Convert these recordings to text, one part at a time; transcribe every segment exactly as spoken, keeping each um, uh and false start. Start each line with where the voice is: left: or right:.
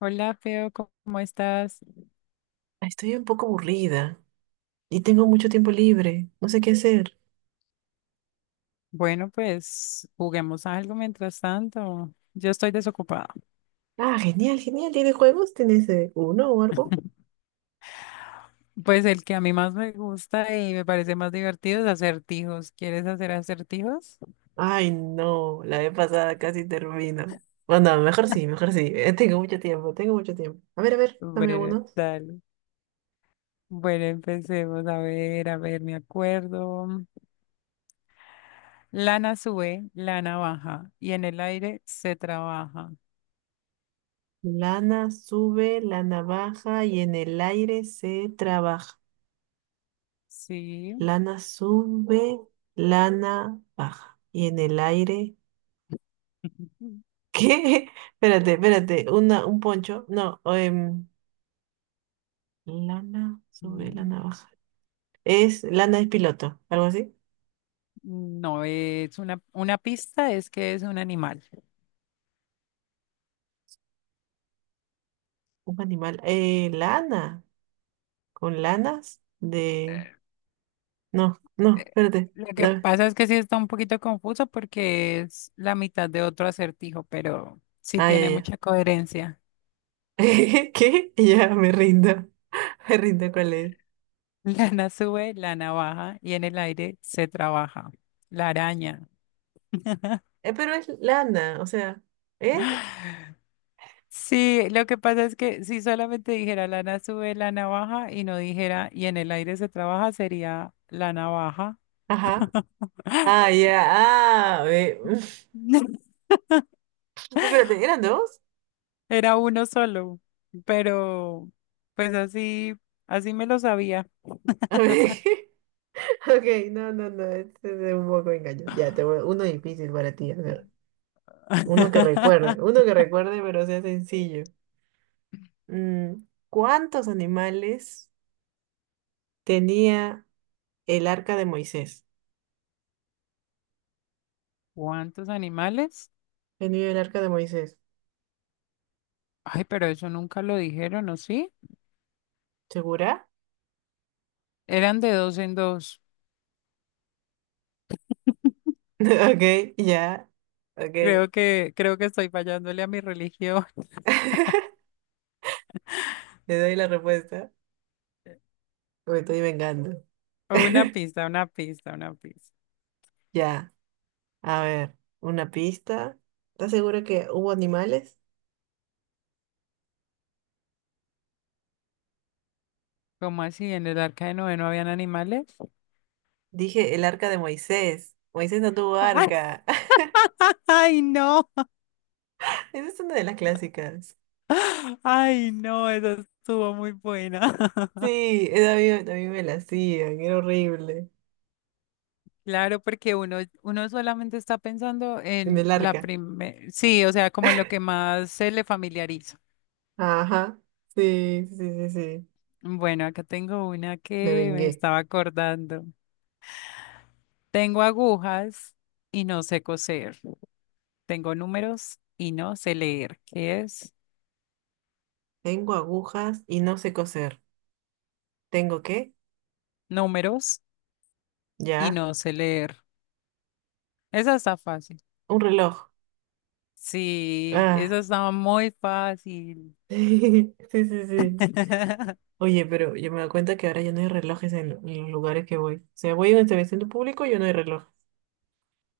left: Hola, Feo, ¿cómo estás?
right: Estoy un poco aburrida y tengo mucho tiempo libre. No sé qué hacer.
left: Bueno, pues juguemos algo mientras tanto. Yo estoy desocupada.
right: Ah, genial, genial. ¿Tienes juegos? ¿Tienes eh, uno o algo?
left: Pues el que a mí más me gusta y me parece más divertido es acertijos. ¿Quieres hacer acertijos?
right: Ay, no. La vez pasada casi termino. Bueno, mejor sí, mejor sí. eh, Tengo mucho tiempo, tengo mucho tiempo. A ver, a ver, dame
left: Bueno,
right: uno.
left: dale. Bueno, empecemos. A ver, a ver, me acuerdo. Lana sube, lana baja y en el aire se trabaja.
right: Lana sube, lana baja y en el aire se trabaja.
left: Sí.
right: Lana sube, lana baja y en el aire... ¿Qué? Espérate, espérate. Una, un poncho. No, em, lana sobre la
left: No,
right: navaja. Es lana, es piloto, algo así.
left: no es una, una pista, es que es un animal.
right: Un animal. Eh, lana. Con lanas de. No, no,
left: Eh,
right: espérate.
left: Lo que
right: Dame.
left: pasa es que sí está un poquito confuso porque es la mitad de otro acertijo, pero sí
right: Ah, ya,
left: tiene
right: ya.
left: mucha coherencia.
right: ¿Qué? Ya me rindo. Me rindo, cuál es.
left: Lana sube, lana baja y en el aire se trabaja. La araña.
right: Eh, pero es lana, o sea. ¿Eh?
left: Sí, lo que pasa es que si solamente dijera lana sube, lana baja y no dijera y en el aire se trabaja sería lana baja.
right: Ajá. Ah, ya. Ah, ve. Espérate, ¿eran dos?
left: Era uno solo, pero pues así, así me lo sabía.
right: A ver. Ok, no, no, no. Este es un poco engaño. Ya, te voy- uno difícil para ti. A ver. Uno que recuerde, uno que recuerde, pero sea sencillo. Mm, ¿Cuántos animales tenía el arca de Moisés?
left: ¿Cuántos animales?
right: Tenía el arca de Moisés.
left: Ay, pero eso nunca lo dijeron, ¿o sí?
right: ¿Segura?
left: Eran de dos en dos.
right: Ok, ya. Ok.
left: Creo que, creo que estoy fallándole a mi religión.
right: Le doy la respuesta. Me estoy vengando.
left: O una pista, una pista, una pista.
right: Ya. A ver, una pista. ¿Estás segura que hubo animales?
left: ¿Cómo así? ¿En el arca de Noé no habían animales?
right: Dije el arca de Moisés. Moisés no tuvo
left: ¡Ay,
right: arca.
left: ay, no!
right: Esa es una de las clásicas.
left: ¡Ay, no! Esa estuvo muy buena.
right: Sí, esa a mí, a mí me la hacían, era horrible.
left: Claro, porque uno, uno solamente está pensando
right: En
left: en
right: el
left: la
right: arca.
left: primera, sí, o sea, como en lo que más se le familiariza.
right: Ajá. Sí, sí, sí, sí.
left: Bueno, acá tengo una
right: Me
left: que me
right: vengué.
left: estaba acordando. Tengo agujas y no sé coser. Tengo números y no sé leer. ¿Qué es?
right: Tengo agujas y no sé coser. ¿Tengo qué?
left: Números y
right: Ya.
left: no sé leer. Esa está fácil.
right: Un reloj.
left: Sí,
right: Ah.
left: esa está muy fácil.
right: Sí, sí, sí. Oye, pero yo me doy cuenta que ahora ya no hay relojes en, en los lugares que voy. O sea, voy a un establecimiento público y ya no hay reloj.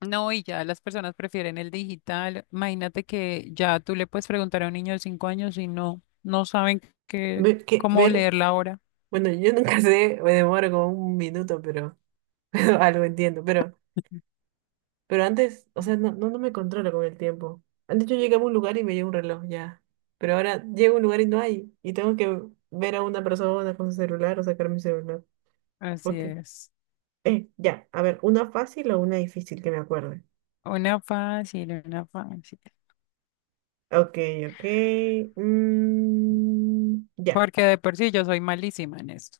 left: No, y ya las personas prefieren el digital. Imagínate que ya tú le puedes preguntar a un niño de cinco años y no, no saben qué,
right: Ver, ¿qué?
left: cómo
right: Ver.
left: leerla ahora.
right: Bueno, yo nunca sé, me demoro como un minuto, pero, pero algo entiendo. Pero Pero antes, o sea, no, no, no me controlo con el tiempo. Antes yo llegaba a un lugar y me llevo un reloj ya. Pero ahora llego a un lugar y no hay. Y tengo que ver a una persona con su celular o sacar mi celular.
left: Así
right: Ok.
left: es.
right: Eh, ya. A ver, una fácil o una difícil que me acuerde.
left: Una fácil, una fácil.
right: Ok, ok. mm, ya.
left: Porque de por sí yo soy malísima en esto.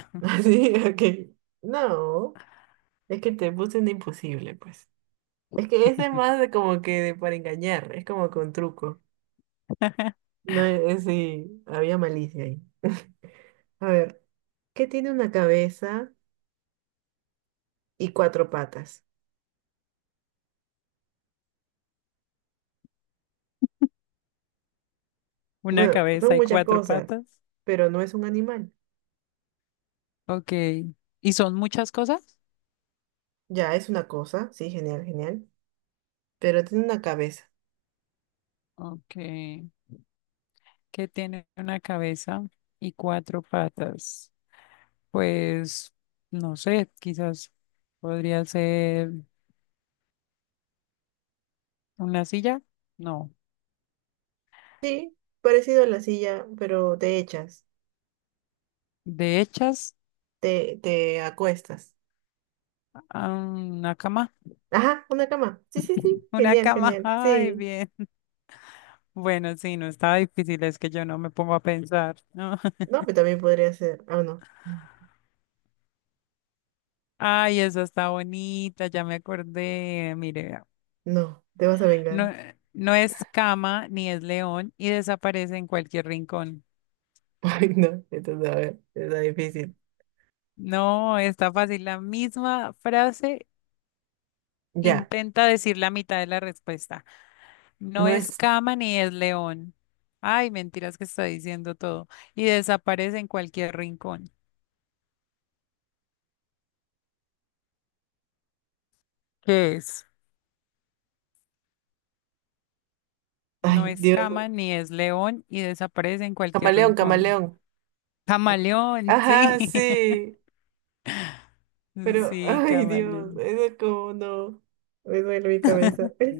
right: Así, ok. No. Es que te puse un imposible, pues. Es que ese es más de como que de para engañar. Es como con truco. No es, es- sí, había malicia ahí. A ver. Que tiene una cabeza y cuatro patas.
left: Una
right: Bueno, son
left: cabeza y
right: muchas
left: cuatro
right: cosas,
left: patas.
right: pero no es un animal.
left: Ok. ¿Y son muchas cosas?
right: Ya, es una cosa, sí, genial, genial. Pero tiene una cabeza.
left: Ok. ¿Qué tiene una cabeza y cuatro patas? Pues, no sé, quizás podría ser una silla. No.
right: Sí, parecido a la silla, pero te echas,
left: De hechas,
right: te, te acuestas.
left: ah, una cama.
right: Ajá, una cama. Sí, sí, sí,
left: Una
right: genial,
left: cama.
right: genial.
left: Ay,
right: Sí.
left: bien. Bueno, sí, no estaba difícil, es que yo no me pongo a pensar, ¿no?
right: No, pero también podría ser. Ah, no.
left: Ay, esa está bonita, ya me acordé. Mire,
right: No, te vas a vengar.
left: no, no es cama ni es león y desaparece en cualquier rincón.
right: Ay, no, entonces, a ver, está difícil.
left: No, está fácil. La misma frase
right: Ya,
left: intenta decir la mitad de la respuesta. No
right: no
left: es
right: es.
left: cama ni es león. Ay, mentiras que está diciendo todo. Y desaparece en cualquier rincón. ¿Qué es? No
right: Ay,
left: es
right: Dios.
left: cama ni es león y desaparece en cualquier
right: Camaleón,
left: rincón.
right: camaleón.
left: Camaleón, sí.
right: Ajá, sí. Pero,
left: Sí,
right: ay Dios,
left: camaleón.
right: eso es como no. Me duele mi cabeza.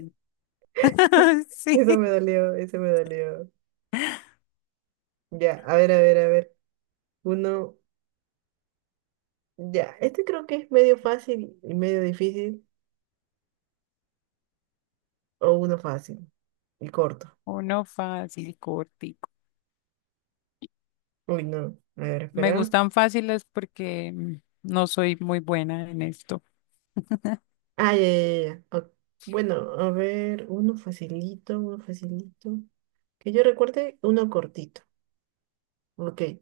left: Sí.
right: Eso me dolió, eso me dolió. Ya, a ver, a ver, a ver. Uno, ya, este creo que es medio fácil y medio difícil, o uno fácil y corto.
left: Uno fácil, cortico.
right: Uy, no, a ver,
left: Me
right: espera.
left: gustan fáciles porque mm, no soy muy buena en esto.
right: Ah, ya, ya, ya. Ya. Ok, bueno, a ver, uno facilito, uno facilito. Que yo recuerde, uno cortito. Ok.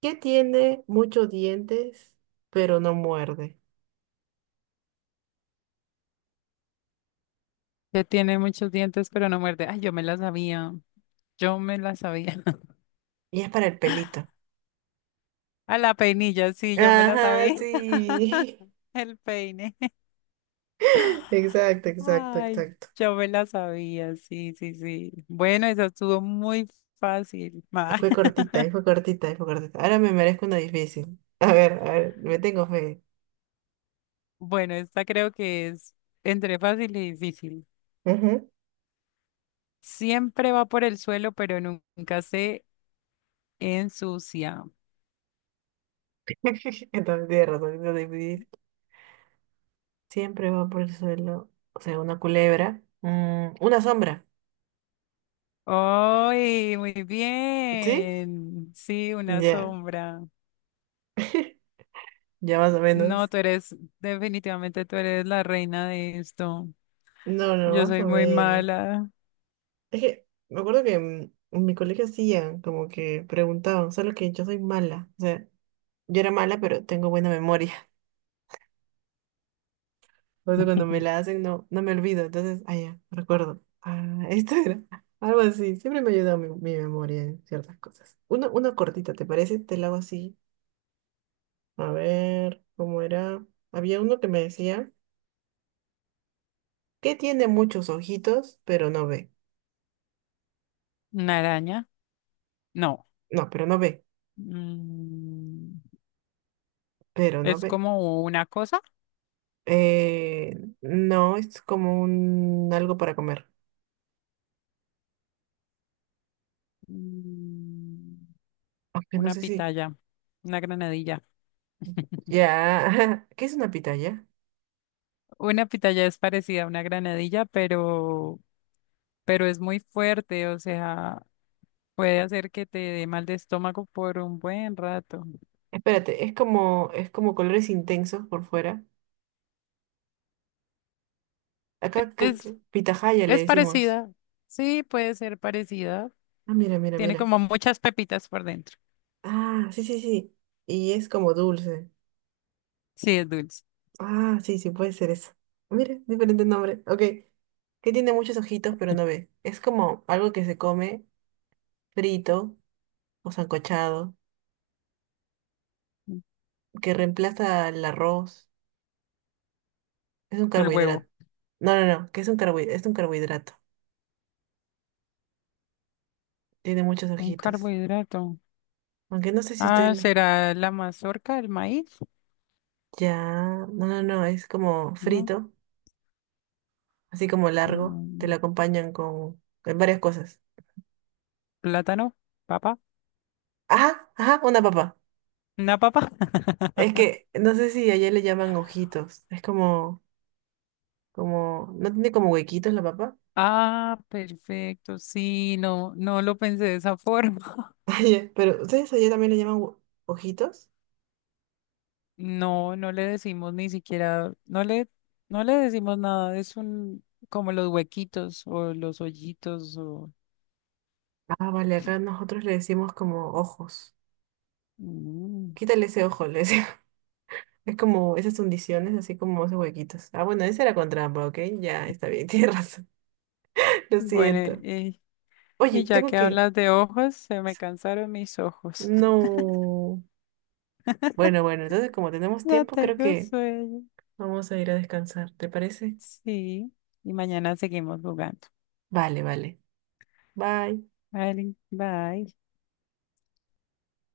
right: ¿Qué tiene muchos dientes, pero no muerde?
left: Que tiene muchos dientes, pero no muerde. Ay, yo me la sabía. Yo me la sabía.
right: Y es para el pelito.
left: A la peinilla, sí, yo me la
right: Ajá,
left: sabía.
right: sí.
left: El peine.
right: Exacto, exacto,
left: Ay,
right: exacto.
left: yo me la sabía. Sí, sí, sí. Bueno, esa estuvo muy fácil.
right: Y
left: Ma.
right: fue cortita, y fue cortita, y fue cortita. Ahora me merezco una difícil. A ver, a ver, me tengo fe.
left: Bueno, esta creo que es entre fácil y difícil.
right: Ujú.
left: Siempre va por el suelo, pero nunca se ensucia.
right: Entonces tienes razón, una difícil. Siempre va por el suelo. O sea, una culebra. Mm, una sombra.
left: ¡Ay, muy
right: ¿Sí?
left: bien! Sí, una
right: Ya,
left: sombra.
right: ya más o
left: No,
right: menos.
left: tú eres, definitivamente tú eres la reina de esto.
right: No, no,
left: Yo
right: más
left: soy
right: o
left: muy
right: menos.
left: mala.
right: Es que me acuerdo que mm, en mi colegio hacían como que preguntaban, solo que yo soy mala. O sea, yo era mala, pero tengo buena memoria. Por eso cuando me la hacen no, no me olvido. Entonces, ah, ya, recuerdo. Ah, esto era algo así. Siempre me ayuda mi, mi memoria en ciertas cosas. Una, una cortita, ¿te parece? Te la hago así. A ver, ¿cómo era? Había uno que me decía que tiene muchos ojitos, pero no ve.
left: ¿Una araña? No.
right: No, pero no ve.
left: Mm,
right: Pero no
left: es
right: ve.
left: como una cosa.
right: Eh, no, es como un algo para comer.
left: Mm,
right: Aunque no
left: una
right: sé si.
left: pitaya, una granadilla.
right: Ya. ¿Qué es una pitaya?
left: Una pitaya es parecida a una granadilla, pero, pero es muy fuerte, o sea, puede hacer que te dé mal de estómago por un buen rato.
right: Espérate, es como, es como colores intensos por fuera. Acá creo que
left: Es
right: pitahaya le
left: Es
right: decimos.
left: parecida. Sí, puede ser parecida.
right: Ah, mira, mira,
left: Tiene
right: mira.
left: como muchas pepitas por dentro.
right: Ah, sí, sí, sí. Y es como dulce.
left: Sí, es dulce.
right: Ah, sí, sí, puede ser eso. Mira, diferente nombre. Ok. Que tiene muchos ojitos, pero no ve. Es como algo que se come frito o sancochado,
left: Mm,
right: que reemplaza el arroz. Es un
left: El huevo.
right: carbohidrato. No, no, no, que es un carbohidrato. Es un carbohidrato. Tiene muchos
left: Un
right: ojitos.
left: carbohidrato.
right: Aunque no sé si usted...
left: Ah,
right: le-
left: ¿será la mazorca, el maíz?
right: Ya, no, no, no, es como
left: ¿No?
right: frito así como largo, te
left: Mm,
right: lo acompañan con, con varias cosas.
left: Plátano, papa.
right: Ajá, ajá, una papa.
left: ¿Una papa?
right: Es que no sé si allá le llaman ojitos. Es como, como, no tiene como huequitos la papa.
left: Ah, perfecto. Sí, no, no lo pensé de esa forma.
right: Allá, pero ustedes allá también le llaman hue- ojitos.
left: No, no le decimos ni siquiera, no le, no le decimos nada. Es un, como los huequitos o los hoyitos o...
right: Ah, vale, acá nosotros le decimos como ojos.
left: Mm.
right: Quítale ese ojo, le decimos. Es como esas hundiciones, así como esos huequitos. Ah, bueno, ese era con trampa, ¿ok? Ya, está bien, tienes razón. Lo
left: Bueno,
right: siento.
left: eh,
right: Oye,
left: y ya
right: tengo
left: que
right: que...
left: hablas de ojos, se me cansaron mis ojos.
right: No. Bueno, bueno, entonces como tenemos
left: Ya
right: tiempo, creo
left: tengo
right: que
left: sueño.
right: vamos a ir a descansar, ¿te parece?
left: Sí. Y mañana seguimos jugando.
right: Vale, vale. Bye.
left: Vale, bye.